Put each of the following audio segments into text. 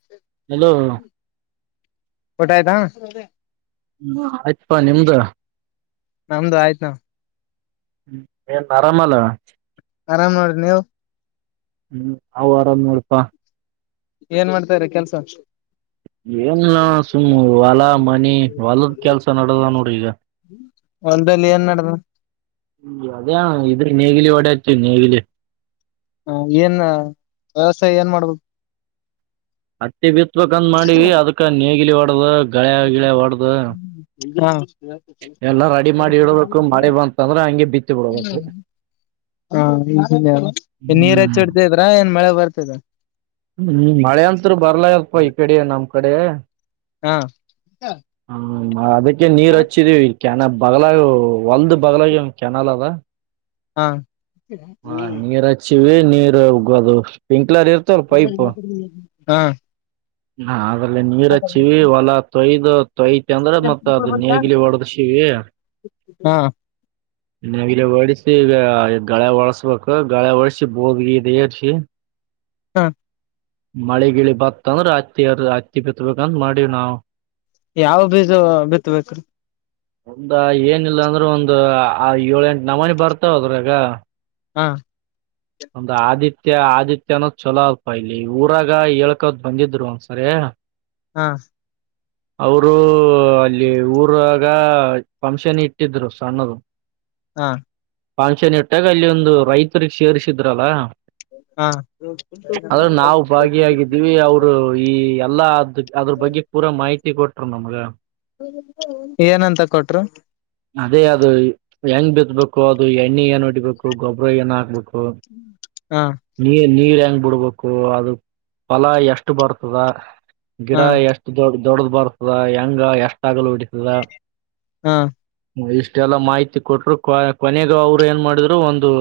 [inaudible] Hello [inaudible] ಊಟಾ ಆಯ್ತಾ ಹ್ಮ ಆಯ್ತಪಾ ನಿಮ್ದ ನಮ್ದು ಆಯ್ತನ್ ಹ್ಮ ಏಂತ್ ಆರಾಮಲ್ಲಾ ಆರಾಮ್ ನೋಡ್ರಿ ನೀವು ಹ್ಮ್ ನಾವು ಆರಾಮ್ ನೋಡಪಾ ಏನ್ ಮಾಡ್ತಾರೆ ಕೆಲ್ಸ್ ಏನಿಲ್ಲಣಾ ಸುಮ್ಮ್ ಹೊಲ ಮನಿ ಹೊಲದ ಕೆಲ್ಸ ನಡದ ನೋಡ್ರಿ ಈಗ ಹೊಲ್ದಲ್ಲಿ ಏನ್ ನಡದದ ಹ್ಮ ಅದೇ ಅಣಾ ಇದರ್ ನೇಗಿಲಿ ಹೊಡ್ಯಾತೆವಿ ನೇಗಿಲಿ ಹ ಏನ್ ವ್ಯವಸಾಯ ಏನ್ ಮಾಡ್ಬೇಕ್ ಹತ್ತಿ ಬಿತ್ಬಕಂತ್ ಮಾಡೀವಿ ಅದಕ ನೇಗಿಲಿ ಹೊಡ್ದ ಗಳೆ ಗಿಳೆ ಹೊಡ್ದ ಹಾ. ಎಲ್ಲಾ ರೆಡಿ ಮಾಡಿ ಇಡ್ಬೇಕು ಮಳೆ ಬಂತಂದ್ರೆ ಹಂಗೆ ಬಿತ್ತಿ ಬಿಡ್ಬೇಕು ಹಾ ಇದನ್ ಏನ್ ನೀರ್ ಹ್ಮ್ ಹಚ್ಚಿಡ್ತದ್ರ ಏನ್ ಮಳೆ ಬರ್ತದ ಹ್ಮ್ ಮಳೆ ಅಂತ್ರು ಬರ್ಲಾಗ್ಯಾದ ಪಾ ಈ ಕಡೆ ನಮ್ ಕಡೆ ಹಾ [unintelligible] ಹ ಅದಕ್ಕೆ ನೀರ್ ಹಚ್ಚಿದೀವಿ ಕ್ಯಾನ ಬಗಲಾಗ ಹೊಲ್ದೆ ಬದಲಾಗಿ ಒಂದು ಕೆನಲ್ ಅದ. ಹಾ ಹ ನೀರ್ ಹಚ್ಚಿವಿ ನೀರ್ ಅದು ಪಿಂಕ್ಲರ್ ಇರ್. ಹಾ. [inaudible] ಹ ಅದ್ರಲ್ಲಿ ನೀರ್ ಹಚ್ಚಿವಿ ಹೊಲ ತೊಯ್ದು ತೊಯತಿ ಅಂದ್ರ ಮತ್ ಅದ್ ನೇಗಿಲಿ ಹೊಡೇಶಿವಿ ಹಾ [inaudible] ನೇಗಿಲೆ ಹೊಡಿಸಿ ಈಗ ಗಳೆ ಹೊಳಸ್ಬೇಕು ಗಾಳೆ ಹೊಡಸಿ ಬೋಗಿಲಿ ಇದು ಏರಿಸಿ. ಹಾ. ಮಳೆ ಗಿಳಿ ಬತ್ತಂದ್ರ ಅತ್ತಿ ಹತ್ತಿ ಬಿತ್ಬೇಕಂತ ಮಾಡೀವಿ ನಾವು. ಯಾವ ಬೀಜ ಬಿತ್ತಬೇಕು. ಒಂದ ಏನಿಲ್ಲ ಅಂದ್ರೆ ಒಂದು ಏಳ ಎಂಟು ನಾವಾಣಿ ಬರ್ತಾವ ಅದ್ರಗ. ಹಾ ಒಂದು ಆದಿತ್ಯ ಆದಿತ್ಯ ಅನ್ನೋದ್ ಚೊಲೋ ಅಲ್ಪ ಇಲ್ಲಿ ಊರಾಗ ಹೇಳ್ಕೋದ್ ಬಂದಿದ್ರು ಒಂದ್ಸರಿ. [inaudible] ಹಾ [inaudible] ಅವರು ಅಲ್ಲಿ ಊರಾಗ ಫಂಕ್ಷನ್ ಇಟ್ಟಿದ್ರು ಸಣ್ಣದು. [inaudible] ಹಾ ಫಂಕ್ಷನ್ ಇಟ್ಟಾಗ ಅಲ್ಲಿ ಒಂದು ರೈತರು ಸೇರ್ರಿಸಿದ್ರಲ್ಲ. ಹಾ ಭಾಗಿಯಾಗಿದ್ದೀವಿ ಅವರು ಈ ಎಲ್ಲಾ ಅದ ಅದ್ರ ಬಗ್ಗೆ ಪೂರಾ ಮಾಹಿತಿ ಕೊಟರು ನಮ್ಗ. ಏನಂತ ಕೊಟರು. ಅದೇ ಅದು ಹೆಂಗ್ ಬಿತ್ಬೇಕು ಅದು ಎಣ್ಣೆ ಏನ್ ಇಡಿಬೇಕು ಗೊಬ್ಬರ ಏನ್ ಹಾಕ್ಬೇಕು. ಹಾ ನೀ ನೀರ್ ಹೆಂಗ್ ಬಿಡ್ಬೇಕು ಅದು ಫಲ ಎಷ್ಟು ಬರ್ತದ ಗಿಡ ಹಾ ಎಷ್ಟ. ದೊಡ್ಡ ದೊಡ್ಡ್ದ ಬರ್ತದ ಹೆಂಗ ಎಷ್ಟ ಆಗ್ಲ ಹೊಡೀತದ. ಹಾ ಇಷ್ಟೆಲ್ಲ ಮಾಹಿತಿ ಕೊಟ್ಟರು ಕೊನೆಗ ಅವ್ರು ಏನ್ ಮಾಡಿದ್ರು ಒಂದು.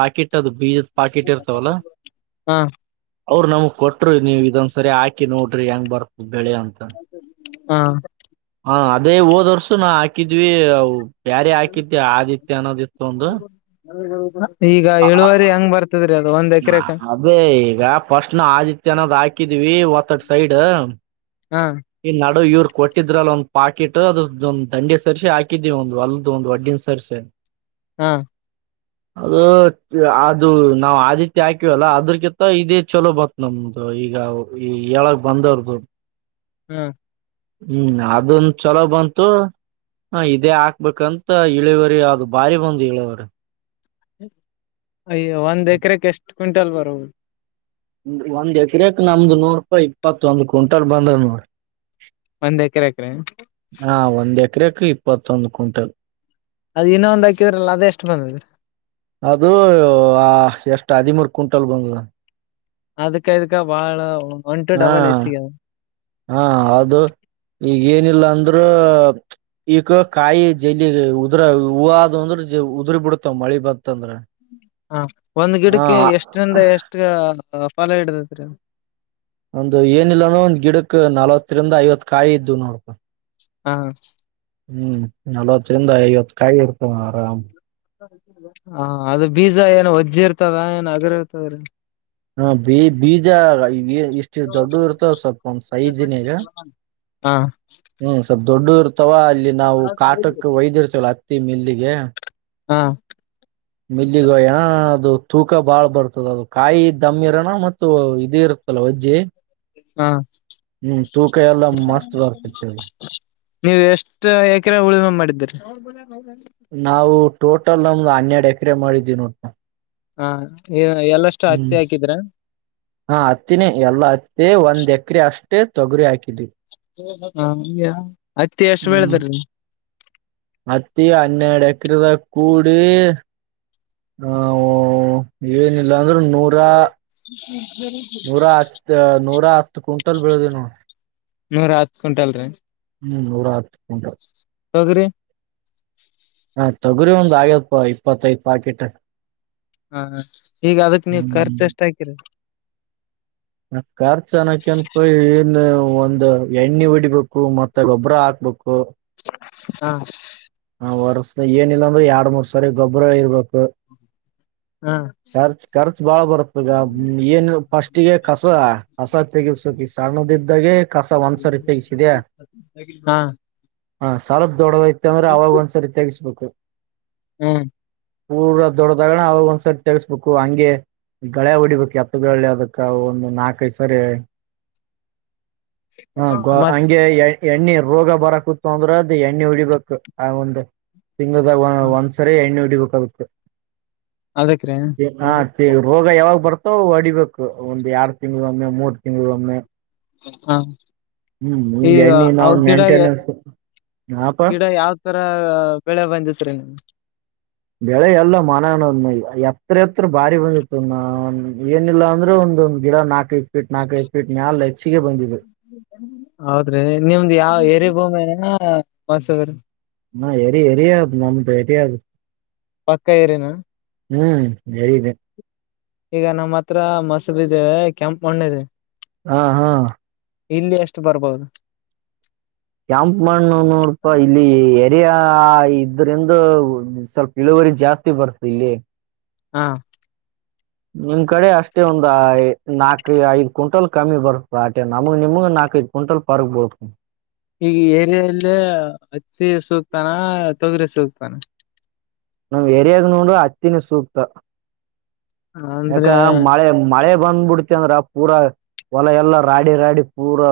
ಪಾಕೆಟ್ ಅದು ಬೀಜದ ಪಾಕೆಟ್ ಇರ್ತವಲ್ಲ. ಹಾ ಅವರು ನಮ್ಗ್ ಕೊಟ್ರು ನೀವ ಇದೊಂದ ಸರಿ ಹಾಕಿ ನೋಡ್ರಿ ಹೆಂಗ್ ಬರ್. ಬೆಳೆ ಅಂತ. ಹಾ ಹಾ ಅದೇ ಹೋದ ವರ್ಷ ನಾ ಹಾಕಿದ್ವಿ ಬ್ಯಾರಿ ಹಾಕಿದ ಆದಿತ್ತ ಅನ್ನೋದಿತ್ತು ಒಂದು. ಈಗ ಇಳುವರಿ ಹೆಂಗ್ ಬರ್ತದ್ರಿ ಅದು ಒಂದ್ ಎಕರೆಗೆ. ಅದೇ ಈಗ ಫಸ್ಟ್ ನ ಆದಿತ್ಯ ಅನ್ನೋದು ಹಾಕಿದೀವಿ ಒತ್ತಡ್ ಸೈಡ್. ಹಾ ಈ ನಡು ಇವ್ರು ಕೊಟ್ಟಿದ್ರ ಅ ಒಂದ್ ಪಾಕೆಟ್ ಅದೊಂದ್ ದಂಡಿ ಸರ್ರಿಸಿ ಹಾಕಿದೀವಿ ಒಂದ್ ಅಲ್ದ ಒಂದು ವಡ್ಡಿನ ಸರಿಸೆ. [inaudible] ಹಾ [inaudible] ಅದು ಅದು ನಾವು ಆದಿತ್ಯ ಹಾಕಿವವಲ್ಲ ಅದ್ರಕಿಂತ ಇದೇ ಚಲೋ ಬತ್ತ. ನಮ್ದು ಈಗ ಈ ಹೇಳಕ್ಕ ಬಂದವ್ರ್ದು. ಹ್ಮ್ ಹ್ಮ್ ಅದೊಂದು ಚಲೋ ಬಂತು. ಹ ಇದೇ ಹಾಕ್ಬೇಕಂತ ಇಳವರಿ ಅದು ಬಾರಿ ಬಂದ್ ಇಳವ್ರ [inaudible] ಅಯ್ಯ ಒಂದ್ ಎಕರೆಕ್ ಎಷ್ಟ್ ಕ್ವಿಂಟಲ್ ಬರದು ಒಂದ್ ಎಕರೆಕ್ ನಮ್ದು ನೂರ್ ರೂಪಾಯಿ ಇಪ್ಪತ್ತ ಒಂದು ಕ್ವಿಂಟಲ್ ಬಂದದ್ ನೋಡರಿ ಒಂದ್ ಎಕರೆ ಎಕರೆ ಹಾ ಒಂದ್ ಎಕರೆಕ್ ಇಪ್ಪತ್ತೊಂದು ಕುಟ್ಟಲ್ ಅದ ಇನ್ನೊಂದ ಹಾಕಿದ್ರಲ್ಲ ಅದದೆಷ್ಟ ಬಂದತರಿ ಅದು ಹಾ ಎಷ್ಟ ಹದಿಮೂರು ಕುಟ್ಟಲ್ ಬಂದಿದ ಅದ್ಕ ಇದಕ ಬಾಳ ಒನ್ ಟು ಹಾ ಡಬಲ್ ಹೆಚ್ಚಿಗೆ [inaudible] ಹಾ ಅದ ಈಗ ಏನಿಲ್ಲ ಅಂದ್ರ ಈಗ ಕಾಯಿ ಜೈಲಿ ಉದ್ರ ಹೂವದಅಂದ್ರ ಉದ್ರ ಬಿಡ್ತಾವ ಮಳಿ ಬಂತ ಅಂದ್ರ ಹ ಒಂದ್ ಗಿಡಕ್ಕೆ ಎಷ್ಟರಿಂದ ಎಷ್ಟ ಫಲ ಹಿಡ್ದತ್ರಿ ಒಂದು ಏನಿಲ್ಲಾನ ಒಂದ ಗಿಡಕ್ ನಲ್ವತ್ತರಿಂದ ಐವತ್ ಕಾಯಿ ಇದ್ದವ ನೋಡಪಾ ಹಾ ಹ್ಮ್ ನಲ್ವತ್ತರಿಂದ ಐವತ್ ಕಾಯಿ ಇರ್ತವ ಆರಾಮ್ [inaudible] ಹ ಅದ ಬೀಜ ಏನ ಒಜ್ಜಿ ಇರ್ತದ ಏನ್ ಅಗ್ರ ಇರ್ತದ್ರೀ ಹಾ ಬಿ ಬೀಜ ಈ ಇಷ್ಟ ದೊಡ್ಡ ಇರ್ತದ ಸ್ವಲ್ಪ ಒಂದ್ ಸೈಜಿನ್ಯಾಗ ಹಾ ಹ್ಮ್ ಸ್ವಲ್ಪ್ ದೊಡ್ಡ ಇರ್ತಾವ ಅಲ್ಲಿ ನಾವು ಕಾಟಕ್ ಒಯ್ದ ಇರ್ತೇವ ಹತ್ತಿ ಮಿಲ್ಲಿಗೆ ಹಾ ಮಿಲ್ಲಿಗೆಯಅಣ್ಣ ಅದು ತೂಕ ಬಾಳ್ ಬರ್ತದ ಅದು ಕಾಯಿ ದಮ್ಮಿ ಇರಣ ಮತ್ತು ಇದಿರ್ ತಲವಜ್ಜೆ ಹಾ ಹ್ಮ್ ತೂಕ ಎಲ್ಲ ಮಸ್ತ ಬರ್ತತಿ ಹೇಳ ನೀವು ಎಷ್ಟ ಎಕರೆ ಉಳಮೆ ಮಾಡಿದ್ದರಿ ನಾವು ಟೋಟಲ್ ನಮ್ದ್ ಹನ್ನೆರಡ ಎಕರೆ ಮಾಡಿದೀವಿ ನೋಟ ಹಾ ಎಲ್ಲಷ್ಟ ಹ್ಮ್ ಹತ್ತಿ ಹಾಕಿದ್ರ ಹಾ ಹತ್ತಿನೇ ಎಲ್ಲಾ ಹತ್ತಿ ಒಂದ್ ಎಕ್ರ ಅಷ್ಟೇ ತೊಗರಿ ಹಾಕಿದ್ವಿ [unintelligible] ಹಂಗೆ ಹತ್ತಿ ಎಷ್ಟ ಹ್ಮ್ ಬೆಳದ್ರಿ ಹತ್ತಿ ಹನ್ನೆಡ ಎಕರದ ಕೂಡಿ ನಾವು ಏನಿಲ್ಲ ಅಂದ್ರ ನೂರು [unintelligible] ನೂರಾ ಹತ್ ನೂರಾ ಹತ್ತು ಕುಟ್ಟಲ್ ಬೆಳದ ನೋ ನೂರ ಹತ್ ಕುಂಟಲ್ರರಿ ಹ್ಮ್ ನೂರಾ ಹತ್ತ ಕುಟ್ಟಲ್ ತೊಗರಿ ಹ ತೊಗುರಿ ಒಂದ್ ಐವತ್ತ ಇಪ್ಪತ್ತೈದ ಪಾಕೆಟ್ ಹಾ ಹ ಈಗ ಅದಕ ನೀವು ಖರ್ಚ ಹ್ಮ್ ಎಷ್ಟ ಹಾಕಿರ ಖರ್ಚ್ ಅನ್ನಕ ಅನ್ಪಿ ಏನ ಒಂದು ಎಣ್ಣಿ ಹೊಡಿಬೇಕ ಹು ಮತ್ತ ಗೊಬ್ಬರ ಹಾಕ್ಬೇಕ ಹ [inaudible] ಆ ವರ್ಸ ಏನಇಲ್ಲಾಂದ್ರ ಎರಡ್ ಮೂರ್ ಸರಿ ಗೊಬ್ಬರ ಇರ್ಬೇಕು ಹ [inaudible] ಖರ್ಚ ಖರ್ಚ ಬಾಳ ಬರುತ್ತದ ಈಗ ಏನ ಫಸ್ಟಗೆ ಕಸ ಕಸ ತೆಗಸುಕ ಈ ಸಣ್ಣದ್ದಾಗೆ ಕಸ ಒಂದ್ಸರಿ ತೆಗಸಿದ್ಯಾ ಹಾ ಹ ಸಲ್ಪ್ ದೊಡ್ಡದೈತೆ ಅಂದ್ರೆ ಅವಾಗ ಒಂದ್ಸರಿ ತ್ಯಗಸ್ಬೇಕು ಹ್ಮ್ ಪೂರಾ ದೊಡ್ಡ್ದಾಗಣ ಅವಾಗ ಒಂದ್ಸರ್ತಿ ತಿಳ್ಸ್ಬೇಕು ಹಂಗೆ. ಈ ಗಳೆ ಹೊಡಿಬೇಕು ಹತ್ತು ಬೆಳ್ಳೆ ಅದಕ ಅವು. ನಾಲ್ಕೈದ ಸರಿ. ಮತ್ ಗೆ ಎಣ್ಣೆ ರೋಗ ಬರಕ ಅಂದ್ರೆ ಅದು ಎಣ್ಣೆ ಉಡಿಬೇಕು ಆ ಒಂದು ತಿಂಗದ ಒಂದು. ಹಾ ಸರಿ ಎಣ್ಣೆ ಉಡಿಬೇಕ್ ಅದಕ್.. ಅದಕ್ರೀ ರೋಗ ಯಾವಾಗ ಬರ್ತೋ ಹೊಡಿಬೇಕು ಒಂದ್ ಎರಡು ತಿಂಗ್ಳ ಒಮ್ಮೆ ಮೂರು ತಿಂಗಳು ಒಮ್ಮೆ. ಹಾ ಈಗ ಹಿಂಗೆ ಎಣ್ಣೆ ನಾವು ಗಿಡ...... ಮೇಂಟೆನೆನ್ಸ್ ಹಾಪ ಗಿಡ ಯಾವ. ತರ ಬೆಳೆ ಬಂದಿತ್ ರೀ ನೀ. ಬೆಳೆ ಎಲ್ಲ ಮನ ಅಣದ ಮ ಎತ್ರ ಎತ್ರ ಬಾರಿ ಬಂದಿತ್ತು ನ ಏನಿಲ್ಲ ಅಂದ್ರೆ ಒಂದೊಂದು. ಗಿಡ ನಾಕಐದಪೀಟ್ ನಾಕ ಐ ಫೀಟ್ ಮಾಲ ಹೆಚ್ಚಿಗೆ ಬಂದಿದೆ. ಹೌದ್ರಿ ನಿಮ್ದ್ ಯಾವ ಎ ಏರಿ ಭೂಮಿ ಮಸೂರ. ಹಾ ಎರಿ ಎರಿಯ್ದ್ ನಮ್ದು ಎರಿಯದು. ಪಕ್ಕ ಏರಿನಾ. ಹ್ಮ್ ಹರಿದೆ. ಈಗ ನಮ್ಮ್ ಹತ್ರ ಮಸರುದೆ ಕೆಂಪ ಮಣ್ಣೆದೆ. ಹಾ ಹಾ. ಇಲ್ಲಿ ಎಷ್ಟು ಬರ್ಬಹುದು. ಕ್ಯಾಂಪ್ ಮಣ್ಣ ನೋಡಪಾ ಇಲ್ಲಿ. ಇಡ ಇದರಿಂದ ಸ್ವಲ್ಪ ಇಳುವರಿ ಜಾಸ್ತಿ ಬರ್ತದೆ ಇಲ್ಲಿ. ಹಾ ನಿಮ್ ಕಡೆ ಅಷ್ಟೇ ಒಂದ್ ನಾಲ್ಕು ಐದ್ ಕ್ವಿಂಟಲ್ ಕಮ್ಮಿ ಬರು ಆಟೆ ನಮಗ್ ನಿಮಗ ನಾಲ್ಕೈ. ಕ್ವಿಂಟಲ್ ಪಾರ್ಕ್ ಬೋಲತ ಈಗ ಏರಿಯಲ್ಲೇ ಹತ್ತಿ ಸೂಕ್ತಾನ ತೊಗರಿ ಸೂಕ್ತಾನ. ನಮ್ ಎರಿಯಾಗ ನೋಡ್ರ ಅ ಹತ್ತಿನ ಸೂಕ್ತ. ಯಾಕ ಅಂದ್ರೆ ಮಳೆ ಮಳೆ ಬಂದಬಿಡ್ತ. ದ್ರ ಪೂರಾ ಹೊಲ ಎಲ್ಲ ರಾಡಿ ರಾಡಿ ಪೂರಾ.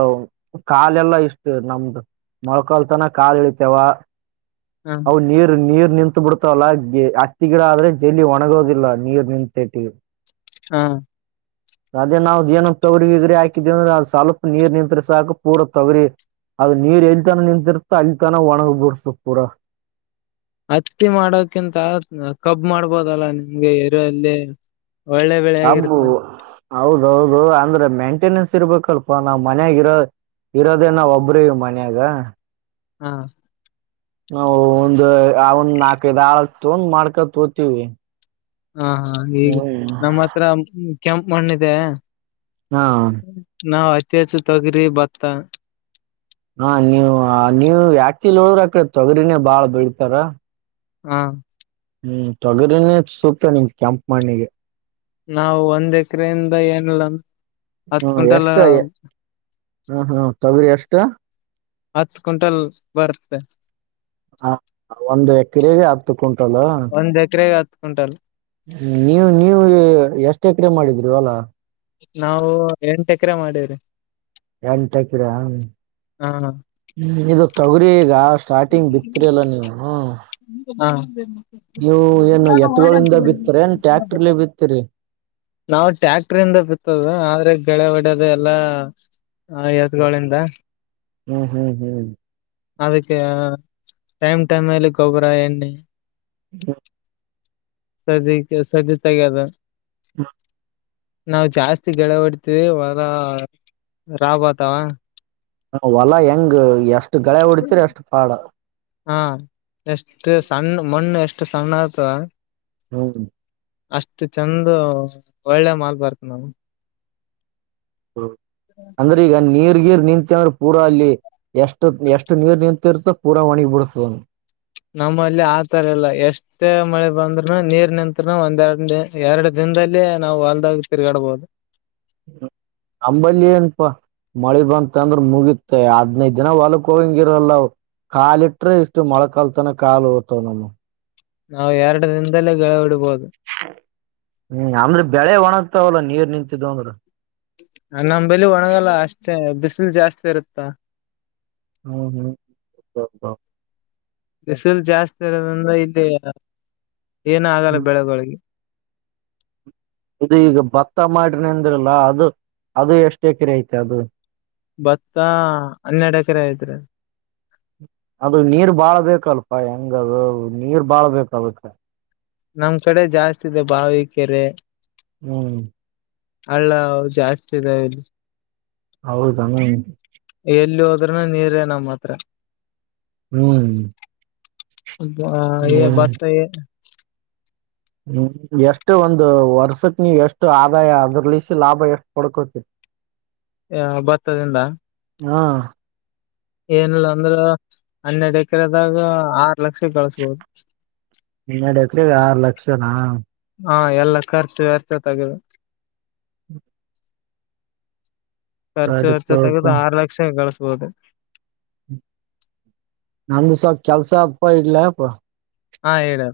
ಕಾಲೆಲ್ಲಾ ಇಷ್ಟು ನಮ್ದು ಮೊಳಕಾಲ್ತನ ಕಾಲ ಇಳಿತೇವ. ಹ ಅ ನೀರ್ ನೀರ್ ನಿಂತು ಬಿಡ್ತಾವಲ್ಲ ಗ ಹತ್ತಿ ಗಿಡ ಆದ್ರೆ ಜಲಿದಿ ಒಣಗೋದಿಲ್ಲ ನೀರ್ ನಿಂತ. ಸಟಿ ಹಾ [inaudible] ಅದೇ ನಾವು ಏನ್ ತಗರಿ ಗಗ್ರಿ ಹಾಕಿದೇವಿ ಅಂದ್ರೆ ಅದು ಸ್ವಲ್ಪ ನೀರ್ ನಿಂತ್ರ ಸಾಕು ಪೂರಾ ತೋಗರಿ. ಅದ ನೀರ್ ಎಲ್ಲಿ ತನ ನಿಂತಿರ್ತ ಅಲ್ಲಿ ತನ ಒಣಗ್ ಬುರ್ಸು ಪೂರ. ಹತ್ತಿ ಮಾಡೋಕಿಂತ ಕಬ್ ಮಾಡ್ಬೋದಲ್ಲ ನಿಮ್ಗೆ ಎರುಲ್ಲಿ.. ಒಳ್ಳೆ ಬೆಳೆ. ಕಬ್ಬ ಹೌದೌದು ಅಂದ್ರೆ ಮೇಂಟೆನೆನ್ಸ್ ಇರ್ಬೇಕಲ್ಪ ನಾವ್ ಮನ್ಗರೋ. ಇರೋದೇ ನಾನ ಒಬ್ಬರೆ ಮನ್ಯಾಗ. ಹಾ ನಾ ಒಂದ ಅವ ಒಂದ್ ನಾಕೈದು ಆಳ ತೊಗೊಂಡ ಮಾಡ್ಕಲೋತವಿ. ಹಾ ಹಾ ಈಗ ನಮ್ಮ ಹತ್ರ ಕೆಂಪ ಮಣ್ಣಿದೆ. ಹಾ ನಾವ್ ಅತಿ ಹೆಚ್ಚು ತಗರಿ ಬತ್ತ. ಹಾ ನೀವು ನೀವು ಆಕ್ಚುಲಿ ಹೋದ್ರ ಅಕಡೆ ತೊಗರಿನೇ ಬಾಳ ಬೆಳ್ತಾರ ಹಾ ಹ್ಮ್ ತೊಗರಿನೇ ಸೂಕ್ತ ನಿಮ ಕೆಂಪ್ಪು ಮಾಣ್ಣಿಗೆ. ನಾವು ಒಂದ್ ಎಕ್ರೆಯಿಂದ ಏನಿಲ್ಲ. ಹತ್ ಹ್ಮ್ ಕ್ವಿಂಟಲ್ ಎಷ್ಟ ಎ ಹ್ಮ ಹ್ಮ್ ತೊಗರಿ ಎಷ್ಟ. ಹತ್ತು ಕ್ವಿಂಟಲ್ ಬರುತ್ತೆ. ಹ ಒಂದು ಎಕರೆಗೆ ಹತ್ತು ಕುಂಟಲ್. ಒಂದು ಎಕರೆಗೆ ಹತ್ತು ಕುಂಟಲ್. ನೀವು ನೀವು ಎಷ್ಟ ಎಕರೆ ಮಾಡಿದ್ರಿ ಹೊಲ ನಾವು ಎಂಟು ಎಕರೆ ಮಾಡೇವ್ರಿ. ಎಂಟ ಎಕರೆನ ಹಾ ಇದು ತೊಗರಿ ಈಗ ಅಷ್ಟ. ಸ್ಟಾರ್ಟಿಂಗ್ ಬಿತ್ರಿ ಅಲ್ಲ ನೀವು. ಹಾ ನೀವು ಏನು ಎತ್ಗಳಿಂದ ಬಿತ್ತರಿ ಏನ್ ಟ್ಯಾಕ್ಟ್ರಲಿ ಬಿತ್ತೀರಿ. ನಾವು ಟ್ಯಾಕ್ಟ್ರಯಿಂದ ಬಿತ್ತೋದು ಆದ್ರೆ ಗಳೇ ಹೊಡಿಯೋದು ಅದೆಲ್ಲ ಹಾ ಏತುಗಳಿಂದ. ಹ್ಮ್ ಹ್ಮ್ ಹ್ಮ್. ಅದಕ್ಕೆ ಟೈಮ್ ಟೈಮ್ ಅಲ್ಲಿ ಗೊಬ್ಬರ ಎಣ್ಣೆ. [inaudible] ಸದ್ಯಕ್ಕೆ ಸದಿತೆಗೆದ. [inaudible] ನಾವು ಜಾಸ್ತಿ ಗೆಳೆ ಹೊಡ್ತಿವಿ ಹೊರ ರಾವ್ ಬತಾವ. ಹೊಲ ಹೆಂಗ್ ಎಷ್ಟು ಗಳೆ ಹೊಡತಿರಿ ಎಷ್ಟು ಕಾಡ. ಹಾ ಎಷ್ಟು ಸಣ್ಣ ಮಣ್ಣು ಎಷ್ಟು ಸಣ್ಣ ಆಯತ. ಹೌದು ಅಷ್ಟು ಚಂದ ಒಳ್ಳೆ ಮಾಲ್ ಬರ್ತ ನೋಡು. ಹ ಅಂದ್ರೆ ಈಗ ನೀರ್ಗೀರ್ ನಿಂತವ್ರ. ಪೂರಾ ಅಲ್ಲಿ ಎಷ್ಟು ಎಷ್ಟು ನೀರ್ ನಿಂತಿರುತೋ ಪೂರಾ ಒಣಗಿ ಬಿಡತ ಅಲ್ಲಿ ನಮ್ಮಲ್ಲಿ ಆತರ ಇಲ್ಲ ಎಷ್ಟೇ ಮಳೆ ಬಂದನೂರು ನೀರ್ ನಿಂತನ ಒಂದ್ಒಂದೇ ಎರಡು ದಿನದಲ್ಲಿೇ ನಾವು ಹೊಲ್ದಾಗ ತಿರ್ಗಾಡಬಹುದು. ನಮಲ್ಲಿ ಏನಪ್ಪಾ. ಮಳಿ ಬಂತ ಅಂದ್ರ ಮುಗಿತೆ ಹದಿನೈದು ದಿನ ಹೊಲಕ್ ಹೋಗಿಂಗಿರಲ್ಲ. ಕಾಲಿಟ್ರೆ ಇಷ್ಟು ಮೊಳ ಕಲ್ತಾನ ಕಾಲುತನಕ ಕಾಲು ಹೋತವ್ ನಮ್ದು. ನಾವು ಎರಡದಿಂದಲೇ ಗಳೇ ಹೊಡಿಯಬಹುದು. ಹ್ಮ್ ಅಂದ್ರೆ ಬೆಳೆ ಒಣಗ್ತಾವಲ್ಲ ನೀರ್ ನಿಂತಿದ್ದ್ ಅಂದ್ರ. ನಮ್ಮ ಬೆಲಿ ಒಣಗಲ್ಲ ಅಷ್ಟೇ ಬಿಸಿಲು ಜಾಸ್ತಿ ಇರುತ್ತಾ. ಹ್ಮ್ ಹ್ಮ್. ಬಿಸಿಲು ಜಾಸ್ತಿ ಇರೋದ್ರಿಂದ ಇಲ್ಲಿ ಏನ ಆಗಲ್ಲ ಬೆಳೆಬೆಳಗ್ಗೆ. ಇದು ಈಗ ಭತ್ತ ಮಾಡ್ರನ ಅಂದ್ರಲ್ಲ ಅದು ಅದು ಎಷ್ಟ ಎಕರೆ ಐತೆ ಅದು. ಭತ್ತ ಹನ್ನೆರಡು ಎಕರೆ ಐತ್ರಿ. ಅದು ನೀರ್ ಬಾಳ್ ಬೇಕಲ್ಪ ಹೆಂಗದು ನೀರ್ ಬಾಳ್ ಬೇಕಾಗುತ್ತೆ.. ನಮ್ ಕಡೆ ಜಾಸ್ತಿ ಇದೆ ಬಾವಿ ಕೆರೆ. ಹ್ಮ್ ಹಳ್ಳ ಜಾಸ್ತಿ ಇದಾವೆ ಇದು. ಹೌದ ಎಲ್ಲಿ ಹೋದ್ರನ ನೀರೇ ನಮ್ಮ ಹತ್ರ. ಹ್ಮ್ ಹ್ಮ್ ಭತ್ತ ಏನ್. ಹ್ಮ್, ಎಷ್ಟು ಒಂದು ವರ್ಷಕ್ ನೀವ್ ಎಷ್ಟು ಆದಾಯ ಅದ್ರಲೆಸಿ ಲಾಭ ಎಷ್ಟು ಪಡ್ಕೋತಿರಿ [inaudible] ಏಯ್ ಭತ್ತದಿಂದಾ ಹಾ, ಏನಿಲ್ಲಾ ಅಂದ್ರ ಹನ್ನೆರಡ್ ಎಕರೆದಾಗ ಆರ್ ಲಕ್ಷ ಗಳಸ್ಬೋದು. ಹನ್ನ್ನೆರಡ ಎಕ್ರಗ ಆರು ಲಕ್ಷನಾ ಹಾ, ಎಲ್ಲ ಖರ್ಚು ವೆಚ್ಚ ತೆಗದು. ಹ [inaudible] ಖರ್ಚು ವೆಚ್ಚ ತೆಗೆದು ಆರು ಲಕ್ಷ ಗಳಿಸಬಹುದು. ನಂದು ಸ್ವಲ್ಪ ಕೆಲ್ಸಾದ ಅಪ್ಪ ಇಡ್ಲ ಅಪ್ಪ. ಹಾ, ಇಡ್